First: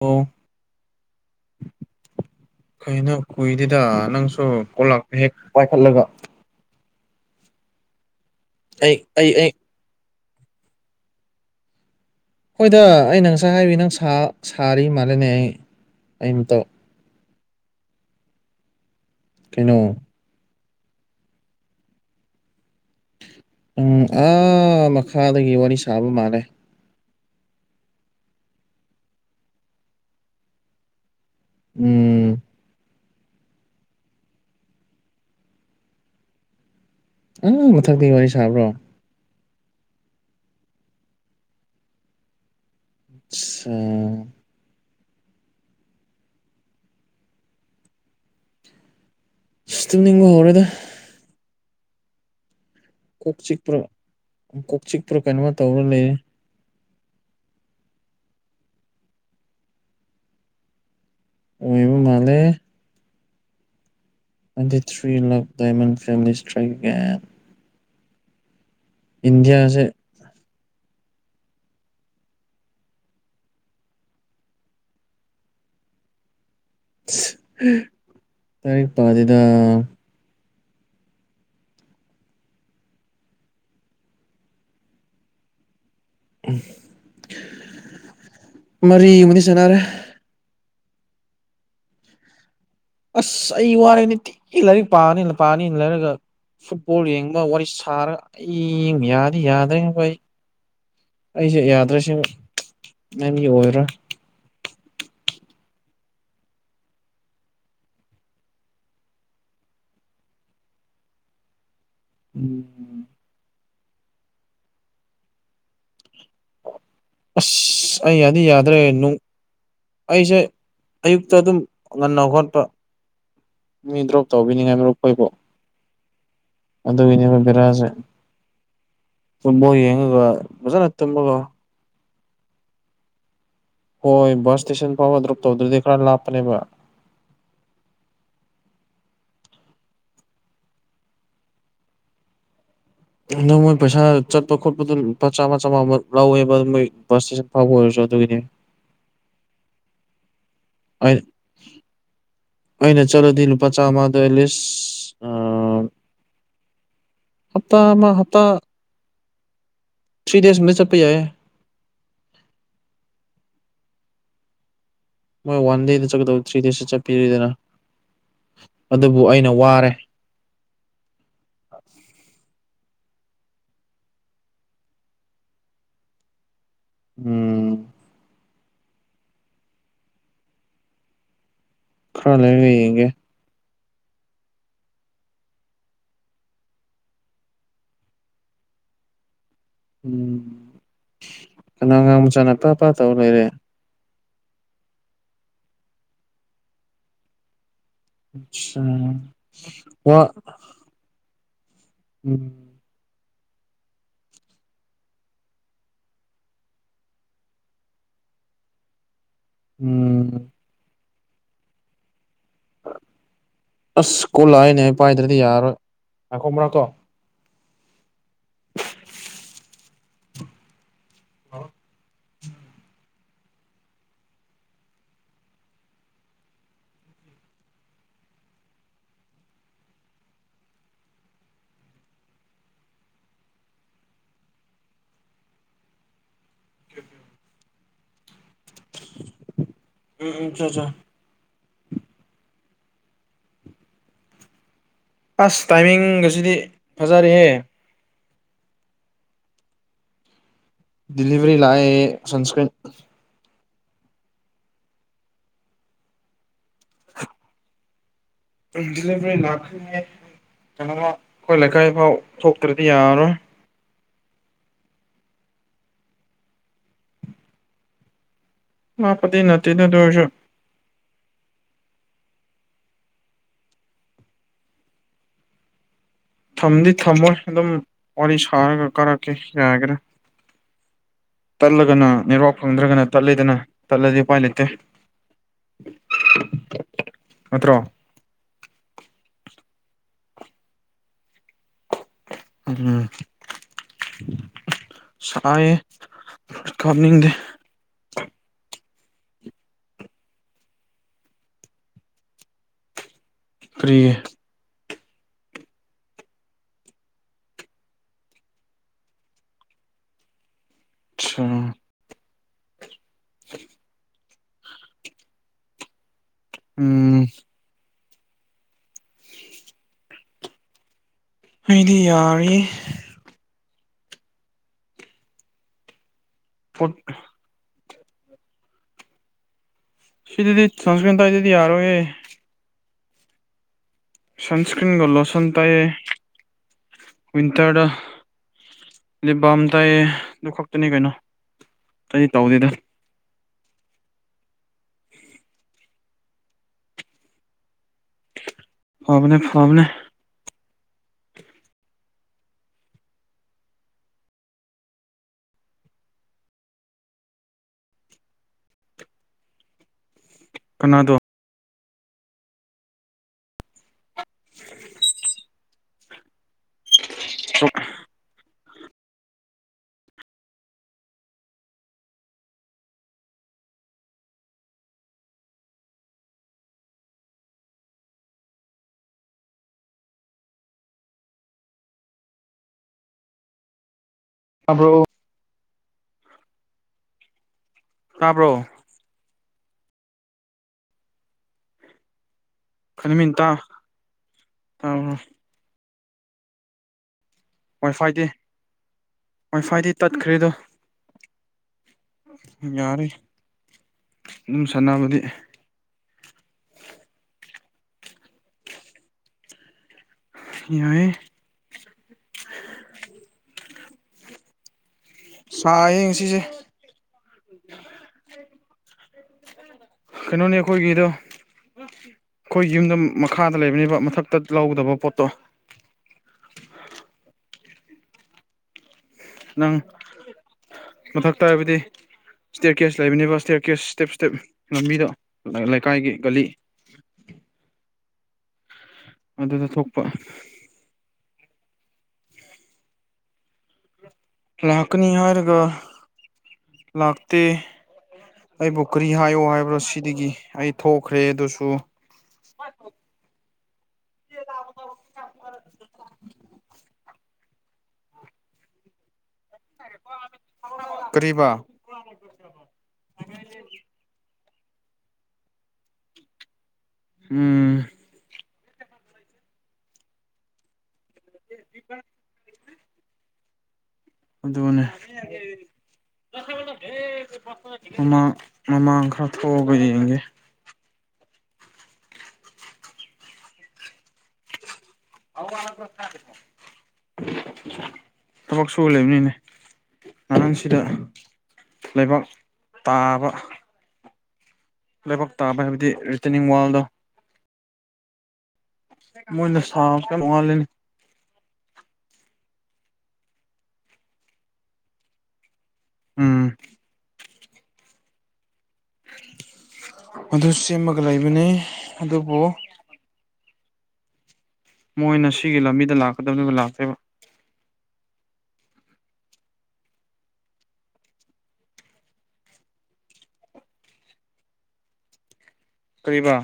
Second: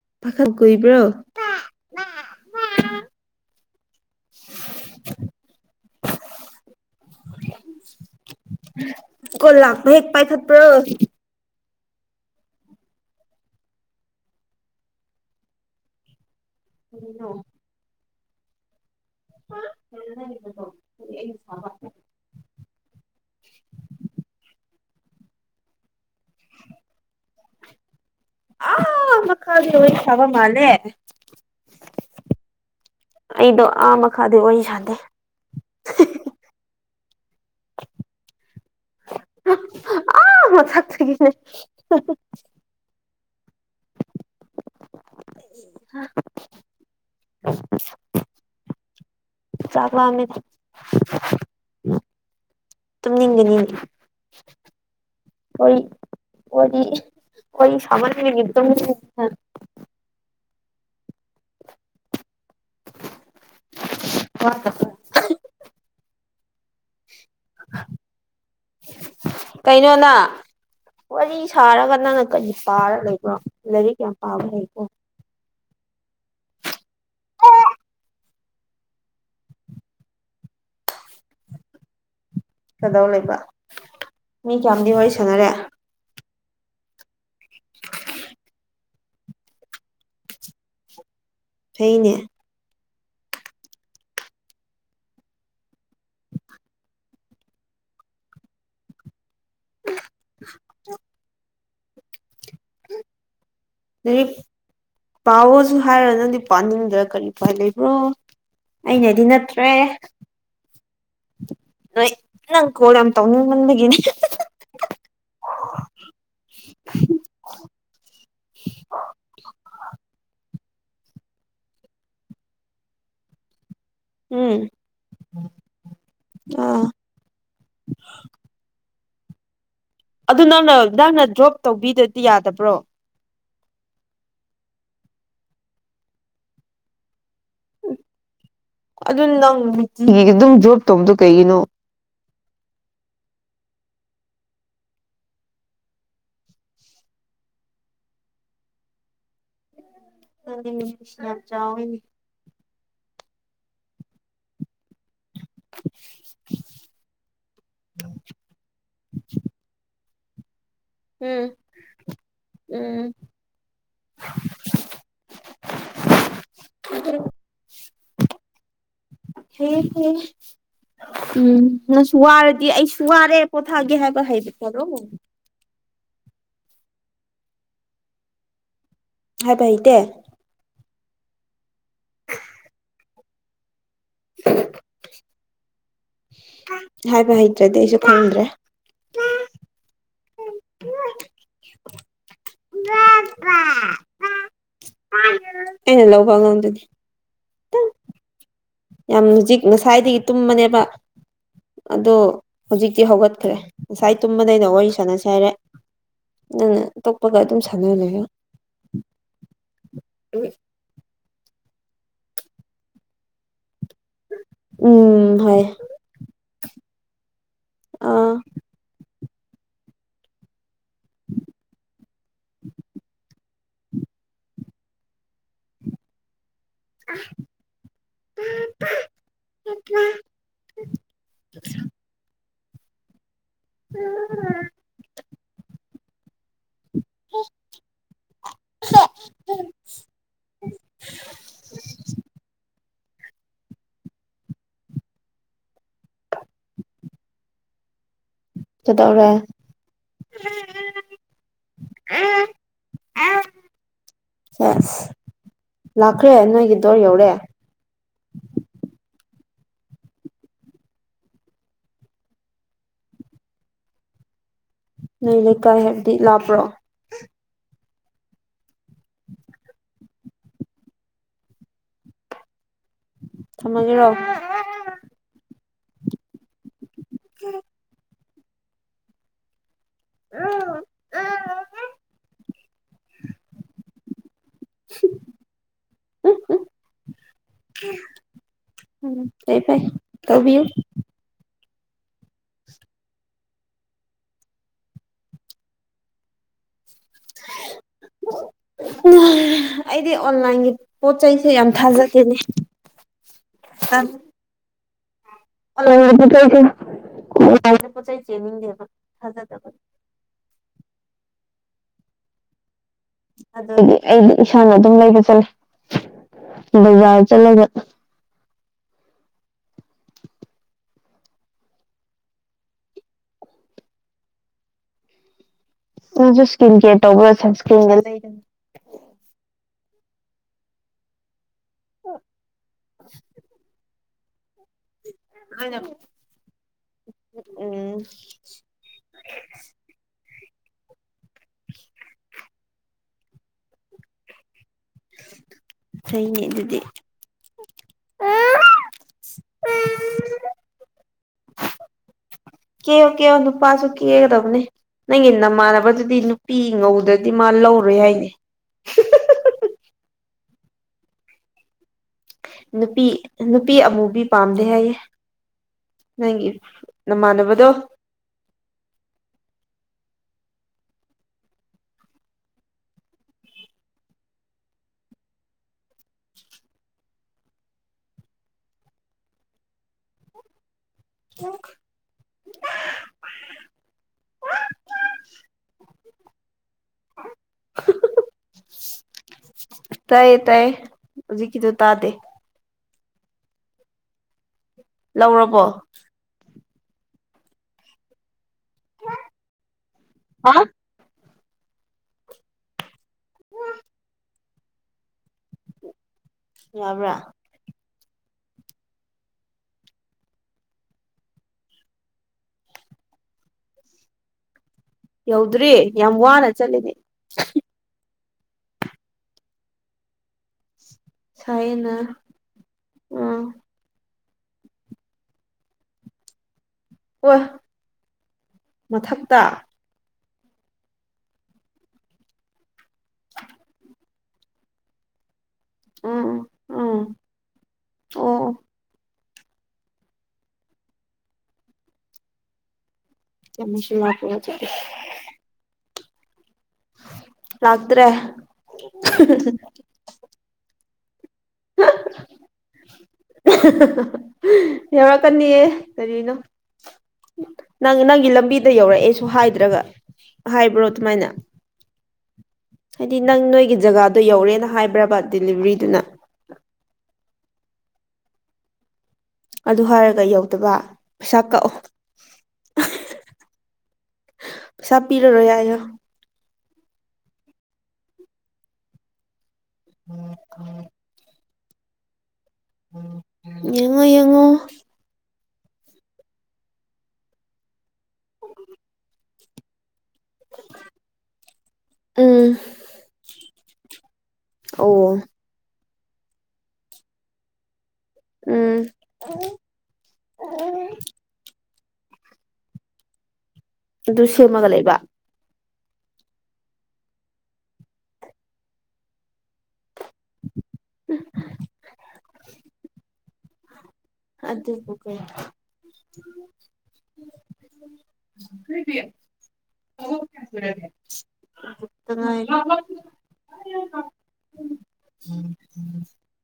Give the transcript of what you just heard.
ꯑꯣ ꯄꯥꯈꯛ ꯀꯕ꯭ꯔꯣ ꯀꯩꯅꯣ ꯀꯨꯏꯗꯦꯗ ꯅꯪꯁꯨ ꯀꯣꯂꯛꯄ ꯍꯦꯛ ꯄꯥꯏꯈꯠꯂꯒ ꯑꯩ ꯑꯩ ꯀ ꯑꯩ ꯂ ꯍꯦꯛ ꯄꯥꯏꯊꯠꯄ꯭ꯔꯣ ꯍꯣꯏꯗ ꯑꯩꯅ ꯉꯁꯥꯏ ꯍꯥꯏꯕꯤ ꯅꯪ ꯁꯥꯔꯤ ꯃꯥꯜꯂꯦꯅꯦ ꯑꯩ ꯑꯝꯇꯧ ꯎꯝ ꯀꯩꯅꯣ [inaudible] ꯎꯝ ꯑꯥ ꯃꯈꯥꯗꯒꯤ ꯋꯥꯔꯤ ꯁꯥꯕ ꯃꯥꯜꯂꯦ ꯑ ꯃꯈ ꯀꯥꯜ ꯂꯣꯏ ꯊꯕ ꯃꯥꯂꯦ ꯎꯝ ꯑꯩꯗꯣ ꯑꯥ ꯃꯈꯥꯗꯤ ꯋꯥꯔꯤ ꯁꯥꯟꯗꯦ ꯑ ꯃꯊꯛꯗꯤ ꯋꯥꯔꯤ ꯁꯥꯕ꯭ꯔꯣ ꯑ ꯊꯥꯛꯊ ꯀꯅꯦ ꯑꯆꯥ [inaudible] ꯆꯥꯥꯛꯂꯗ ꯇꯨꯝꯅꯤꯡꯕ ꯍꯧꯔꯦꯗ ꯅꯤꯡ ꯀꯣꯛ ꯅꯤꯡ ꯆꯤꯛꯄ꯭ꯔꯣ ꯀꯣꯛ ꯆꯤꯛꯄ꯭ꯔꯥ ꯀꯩꯅꯣꯝꯃ ꯇꯧꯔ ꯂꯩꯔ ꯑꯩ ꯁꯃꯖ ꯅꯗꯝ ꯑꯣꯏꯕꯨ ꯃꯥꯂꯦ ꯇ꯭ꯋꯦꯟꯇꯤ ꯊ꯭ꯔꯤ ꯂꯞ ꯗꯗꯥꯏꯃꯟ ꯐꯦꯃꯤꯂꯤ ꯁꯇ꯭ꯔꯥꯏꯛ ꯟ ꯏꯟꯗꯤꯌꯥꯁꯦ ꯀꯩꯅꯣ ꯅꯪ ꯋꯥꯔꯤ ꯁꯥꯔꯒ ꯅꯪꯅ ꯀꯔꯤ ꯄꯥꯔ ꯂꯩꯕ꯭ꯔꯣ ꯂꯥꯏꯔꯤꯛ ꯌꯥꯝ ꯄꯥꯕ ꯂꯩꯕꯣ [inaudible] ꯇꯔꯛꯄꯥꯗꯤꯗ ꯀꯗꯧ ꯂꯩꯕ ꯃꯤ ꯀꯌꯥꯝꯗꯤ ꯋꯥꯔꯤ ꯁꯥꯟꯅꯔꯦ ꯃꯔꯤꯃꯗꯤ ꯁꯥꯟꯅꯔꯦ ꯐꯩꯅꯦ ꯑꯁ ꯑꯩ ꯋꯥꯔꯦꯅꯤ ꯇꯤ ꯂꯥꯏꯔꯤꯛ ꯄꯥꯅꯤꯅ ꯄꯥꯅꯤꯅ ꯂꯩꯔꯒ ꯐꯨꯠꯕꯣꯜ ꯌꯦꯡꯕ ꯋꯥꯔꯤ ꯁꯥꯔꯒ ꯑꯩꯕ ꯌꯥ ꯌꯥꯗ꯭ꯔꯔꯤꯅꯕ ꯑꯩ ꯑꯩꯁꯦ ꯌꯥꯗ꯭ꯔꯁꯤ ꯅꯦꯝꯒꯤ ꯑꯣꯏ ꯑꯗꯨ ꯄꯥꯎꯁ ꯍꯥꯏꯔꯣ ꯅꯪꯗꯤ ꯄꯅꯤꯡꯗ ꯀꯔꯤ ꯎꯄꯥꯏ ꯂꯩꯕ꯭ꯔꯣ ꯑꯩꯅꯗꯤ ꯅꯠꯇ꯭ꯔꯦ ꯅ ꯅꯪ ꯎꯝ ꯀꯣꯔꯝ ꯇꯧꯅꯤꯡ ꯃ [inaudible] ꯑꯁ ꯑꯩ ꯌꯥꯗꯤ ꯌꯥꯗ꯭ꯔꯦ ꯑꯩꯁꯦ ꯑꯌꯨꯛꯇ ꯑꯗꯨꯝ ꯉꯟꯅ ꯍꯣꯠꯄ ꯃꯤ ꯗ꯭ꯔꯣꯞ ꯎꯝ ꯇꯧꯕꯤꯅꯤꯡꯉꯥꯏ ꯃꯔꯨꯞ ꯑꯩꯏꯕꯨ ꯑꯥ ꯑꯗꯨꯗ ꯏꯅꯦ ꯕꯤꯔꯥꯁꯦ ꯐ ꯑꯗꯨ ꯅꯪꯅ ꯅꯪꯅ ꯗ꯭ꯔꯣꯞ ꯇꯧꯕꯤꯗꯗꯤ ꯌꯥꯗꯕ꯭ꯔꯣ ꯍꯣꯏ ꯕꯁ ꯏꯁꯇꯦꯁꯟ ꯐꯥꯎꯕ ꯗ꯭ꯣꯔꯞ ꯇꯧꯗ꯭ꯔꯗꯤ ꯈꯔ ꯂꯥꯞꯄꯅꯦꯕ ꯑꯗꯨ ꯅꯪ ꯅꯨꯡꯇꯤꯒꯤ ꯑꯗꯨꯝ ꯗ꯭ꯔꯣꯕ ꯇꯧꯕꯗꯣ ꯀꯩꯒꯤꯅꯣ ꯅꯪ ꯃꯣꯏ ꯄꯩꯁꯥ ꯆꯠꯄ ꯈꯣꯠꯄ ꯑꯗꯨꯝ ꯂꯄꯥ ꯆꯥꯝꯃ ꯆꯥꯝꯃꯉꯥꯃꯨꯛ ꯂꯧꯋꯦꯕ ꯑꯗꯨ ꯃꯣꯏ ꯕꯁ ꯏꯁꯇꯦꯁꯟ ꯐꯥꯎꯕ ꯑꯣꯏꯔꯁꯨ ꯑꯗꯨ ꯀꯗꯤ [inaudible] ꯑꯩ ꯆꯥ [inaudible] ꯑꯩꯅ ꯆꯠꯂꯗꯤ ꯂꯨꯄꯆꯥ ꯃꯥꯗ ꯑꯂꯤꯁ ꯑ ꯍꯞꯇꯥ ꯑꯃ ꯍꯞꯇꯥ [inaudible] ꯁꯤꯔꯤꯗꯦꯁ ꯃ ꯎꯝ ꯎꯝ ꯃꯣꯏ ꯋꯥꯟ ꯗꯦꯗ ꯆꯠꯀꯗꯕ ꯊ꯭ꯔꯤ ꯗꯦꯇ ꯆꯠꯄꯤꯔꯤꯗꯅ ꯑꯗꯨꯕꯨ ꯑꯩꯅ ꯍ ꯋꯥꯔꯦ ꯍ ꯎꯝ ꯉꯪꯁꯨ ꯋꯥꯔꯗꯤ ꯑꯩꯁꯨ ꯆꯨꯏꯔ ꯄꯣꯊꯥꯒꯦꯍꯒ ꯍꯥꯏꯕ ꯇꯔꯣ ꯎꯝ ꯍꯥꯏꯕꯍꯤꯗ ꯈꯔ ꯂꯩꯔꯒ ꯌꯦꯡꯒꯦ ꯑꯦ [inaudible] ꯍꯥꯏꯕ ꯍꯩꯇ꯭ꯔꯗꯤ ꯑꯩꯁꯨ ꯈꯪꯗ꯭ꯔꯦ ꯎꯝ ꯀꯩꯅꯣꯉꯥꯡ ꯃꯆꯥꯅꯄꯥ ꯑꯄꯥ ꯇꯧ ꯂꯩꯔꯦ ꯀꯩꯅ ꯂꯧꯕ ꯉꯗꯅꯦ ꯑꯠꯁꯥ ꯌꯥꯝ ꯍꯧꯖꯤꯛ ꯋꯥ ꯉꯁꯥꯏꯗꯒꯤ ꯇꯨꯝꯕꯅꯦꯕ ꯑꯗꯣ ꯎꯝ ꯍꯧꯖꯤꯛꯇꯤ ꯍꯧꯒꯠꯈ꯭ꯔꯦ ꯉꯁꯥꯏ ꯇꯨꯝꯕꯗꯩꯅ ꯋꯥꯔꯤ ꯁꯥꯟꯅꯁꯦ ꯍꯥꯏꯔꯦ ꯅꯪ ꯅ ꯑꯇꯣꯞꯄꯒ ꯑꯗꯨꯝ ꯁꯥꯟꯅꯍꯂꯔ ꯎꯝ ꯑꯁ ꯀꯣꯂꯥꯛꯏꯅꯦ ꯑꯩ ꯄꯥꯏꯗ꯭ꯔꯗꯤ ꯎꯝ ꯍꯣꯏ ꯌꯥꯔꯣꯏ ꯌꯥꯥꯛꯈꯣꯕ꯭ꯔꯥꯠꯇꯣ ꯑꯥ ꯍꯂꯣ [inaudible] ꯎꯝ [inaudible] ꯎꯝ [unintelligible] ꯎꯝ [inaudible] ꯎꯝ ꯎꯝ ꯑꯆꯥ ꯑꯆꯥ [inaudible] ꯑꯁ ꯇꯥꯏꯃꯤꯡꯒꯁꯤꯗꯤ ꯐꯖꯔꯦꯍꯦ ꯆꯗꯣꯛꯔ ꯂꯤꯕꯔꯤ ꯂꯑ ꯁꯟꯁꯀꯔꯤ ꯁꯁ ꯂꯥꯛꯈ꯭ꯔꯦ ꯅꯣꯏꯒꯤ ꯗꯣꯔ ꯌꯧꯔꯑꯦ ꯄꯖꯤꯂ ꯂꯅꯥ ꯀꯩꯅꯣꯃ ꯑꯩꯈꯣꯏ ꯂꯩꯀꯥꯏꯐꯥꯎ ꯊꯣꯛꯇ꯭ꯔꯗꯤ ꯌꯥꯔꯔꯣꯏ ꯅ ꯂꯩꯀꯥꯏ ꯍꯥꯏꯕꯗꯤ ꯂꯥꯄ꯭ꯔꯣ ꯃꯥ ꯄꯗꯤ ꯅ ꯅꯗꯣꯏꯁ ꯊꯝꯃꯒꯦꯔꯣ ꯊꯝꯗꯤ ꯊꯝꯃꯣꯏ ꯑꯗꯨꯝ ꯋꯥꯔꯤ ꯁꯥꯔꯒ ꯀꯥꯔꯛꯀꯦ ꯌꯥꯒꯔꯥ ꯑ ꯇꯠꯂꯒꯅ ꯅꯦꯔꯥꯛ ꯐꯪꯗ꯭ꯔꯒꯅ ꯇꯠꯂꯗꯅ ꯇꯠꯂꯗꯤ ꯎꯄꯥꯏ ꯂꯩꯇꯦ ꯅꯠꯇ꯭ꯔꯣ ꯇ ꯐꯥꯏ ꯀꯧꯕꯤꯌꯨ ꯎꯝ ꯁꯥꯏ ꯀꯅꯤꯡꯗ ꯑꯩꯗꯤ ꯑꯣꯟꯂꯥꯏꯟꯒꯤ ꯄꯣꯠ ꯆꯩꯩꯁꯦ ꯌꯥꯝ ꯊꯥꯖꯗꯦꯅꯦ ꯄ꯭ꯔꯤ ꯑꯗꯤ ꯊꯥꯏ ꯀ ꯄꯣ ꯆꯩ ꯇꯗꯕ ꯊꯖꯗꯕ ꯑ ꯑꯗꯨꯗꯤ ꯑꯩꯗꯤ ꯏꯁꯥꯅ ꯑꯗꯨꯝ ꯂꯩꯕ ꯆꯠꯂꯦ ꯖꯥ ꯎꯝ ꯆꯂꯒ ꯑꯩꯗꯤ ꯌꯥꯔ ꯅꯁꯨ ꯏꯁꯀꯤꯟ ꯄꯣꯠ ꯀꯦꯔ ꯇꯧꯕ꯭ꯔ ꯏꯁ ꯂꯩ ꯁꯤꯗꯤꯗꯤ ꯁꯁꯀ꯭ꯗꯗꯗꯤ ꯌꯥꯔꯣꯌꯦ [inaudible] ꯁꯟꯁꯀ꯭ꯔꯤꯟꯒ ꯂꯣꯁꯣꯟꯟ ꯂꯣꯏꯅ ꯇꯥꯏꯌꯦ ꯋꯟꯇꯔ ꯎꯝ ꯂꯩꯝ ꯇ ꯛꯇꯅꯤ ꯀꯩꯅꯣ ꯑꯩ ꯇꯧꯗꯦꯗ ꯊꯉ ꯑꯗꯨꯗꯤ ꯐꯕꯅꯦ ꯐꯕꯅꯦ ꯀꯦꯌꯣ ꯀꯦꯌꯣ ꯅꯨꯄꯥꯁꯨ ꯀꯦꯒꯗꯕꯅꯦ ꯅꯪꯒꯤ ꯅꯃꯥꯟꯅꯕꯗꯨꯗꯤ ꯅꯨꯄꯤ ꯉꯧꯗ꯭ꯔꯗꯤ ꯃꯥꯜꯂꯦ ꯂꯧꯔꯦ ꯍꯥꯏꯅꯤ ꯀꯅꯥꯗꯣ ꯅꯨꯄꯤ ꯅꯨꯄꯤ ꯑꯃꯨꯕꯤ ꯄꯥꯝꯗꯦ ꯍꯥꯏꯌꯦꯦ ꯅꯪꯒꯤ ꯅꯃꯥꯟꯅꯕꯗꯣ ꯀ ꯑ꯭ꯔꯣ [inaudible] [inaudible] ꯇꯥꯕ꯭ꯔꯣ ꯇꯌꯦ ꯇꯌꯦ ꯍꯧꯖꯤꯀꯤꯁꯨ ꯇꯥꯗꯦ ꯀꯅꯤꯃꯤꯇ ꯂꯧꯔꯕꯣ ꯋꯥꯏ ꯐꯥꯏꯗꯤ ꯋꯥꯏ ꯐꯥꯏꯗꯤ ꯇꯠꯈ꯭ꯔꯦꯗꯣ ꯌꯥꯔꯦ ꯑꯗꯨꯝ ꯁꯥꯟꯅꯕꯗꯤ ꯌꯥꯕ꯭ꯔꯥ ꯌꯥꯏ ꯌꯧꯗ꯭ꯔꯦ ꯁꯥꯏꯌꯦ ꯌꯥꯝ ꯋꯥꯅ ꯆꯠꯂꯅꯦ ꯎ ꯀꯩꯅꯣꯅꯦ ꯑꯩꯈꯣꯏꯒꯤꯗꯣ ꯁꯥꯏꯌꯦꯅ ꯑꯩꯈꯣꯏ ꯌꯨꯝꯗ ꯎꯝ ꯃꯈꯥꯗ ꯂꯩꯕꯅꯦꯕ ꯃꯊꯛ ꯇꯠ ꯂꯧꯗꯕ ꯄꯣꯠꯇꯣ ꯍꯣꯏ ꯃꯊꯛꯇ ꯃꯊꯛ ꯇꯥ ꯍꯥꯏꯕꯗꯤ ꯏꯁꯇꯦꯔ ꯀꯦꯁ ꯂꯩꯕꯅꯦꯕ ꯏꯁꯇꯦꯌꯥꯔ ꯀꯦꯁ ꯏꯁꯇꯦꯞ ꯏꯁꯇꯦꯞ ꯂꯝꯕꯤꯗꯣ ꯂꯩꯀꯥꯏꯒꯤ ꯒꯜꯂꯤ ꯎꯝ ꯎꯝ ꯑꯣ ꯑꯗꯨꯗ ꯊꯣꯛꯄ ꯆꯃꯁꯤ ꯂꯥꯛꯀꯅꯤ ꯍꯥꯏꯔꯒ ꯂꯥꯛꯇꯦ ꯂꯥꯛꯇ꯭ꯔꯦ ꯑꯩꯕꯨ ꯀꯔꯤ ꯍꯥꯏꯌꯣ ꯍꯥꯏꯕ꯭ꯔꯣ ꯁꯤꯗꯒꯤ ꯑꯩ ꯊꯣꯛꯈ꯭ꯔꯦ ꯁꯨ ꯌꯥꯎꯔꯛꯀꯅꯤꯑ ꯀꯔꯤꯅꯣ ꯅꯪ ꯅꯪꯒꯤ ꯂꯝꯕꯤꯗ ꯌꯧꯔꯛꯑꯦꯁꯨ ꯍꯥꯏꯗ꯭ꯔꯒ ꯍꯥꯏꯕ꯭ꯔꯣ ꯑꯗꯨꯃꯥꯏꯅ ꯀꯔꯤꯕ ꯍꯥꯏꯗꯤ ꯅꯪ ꯅꯣꯏꯒꯤ ꯖꯒꯥꯗꯣ ꯌꯧꯔꯦꯅ ꯍꯥꯏꯕ꯭ꯔꯕ ꯦꯂꯤꯚꯔꯤꯗꯨꯅ ꯎꯝ ꯑꯗꯨ ꯍꯥꯏꯔꯒ ꯌꯧꯗꯕ ꯄꯩꯁꯥ ꯀꯛꯑꯣ ꯑꯗꯨ ꯑꯗꯨꯅꯦ ꯄꯩꯁꯥ ꯄꯤꯔꯔꯣꯏ ꯍꯥꯏꯌꯣ ꯃꯃꯥꯡ ꯃꯃꯥꯡ ꯈꯔ ꯊꯣꯛꯑꯒ ꯌꯦꯡꯒꯦ ꯌꯦꯡꯉꯣ ꯌꯦꯡꯉꯣ ꯊꯕꯛ ꯁꯨ ꯂꯩꯦꯕꯅꯤꯅꯦ ꯉꯔꯥꯡꯁꯤꯗ ꯂꯩꯕꯥꯛ ꯎꯝ ꯇꯥꯕ ꯑꯣ ꯂꯥꯏꯕꯛ ꯇꯥꯕ ꯍꯥꯏꯕꯗꯤ ꯔꯤꯇꯔꯅꯤꯡ ꯋꯥꯔꯜꯗꯣ ꯎꯝ ꯃꯣꯏꯅ ꯁꯥꯕ ꯀꯣꯉꯜꯂꯅꯤ ꯑꯗꯨ ꯁꯦꯝꯃꯒ ꯂꯩꯕ ꯎꯝ ꯑꯗꯨ ꯁꯦꯝꯃꯒ ꯂꯩꯕꯅꯤ ꯑꯗꯨꯕꯨ ꯑꯗꯨꯕꯨ ꯀꯩ ꯃꯣꯏꯅ ꯁꯤꯒꯤ ꯂꯝꯕꯤꯗ ꯂꯥꯛꯀꯗꯧꯅꯦꯕ ꯂꯥꯛꯇꯦꯕ ꯀꯗꯤꯌꯥ [unintelligible] ꯎꯝ ꯀꯔꯤꯕꯥ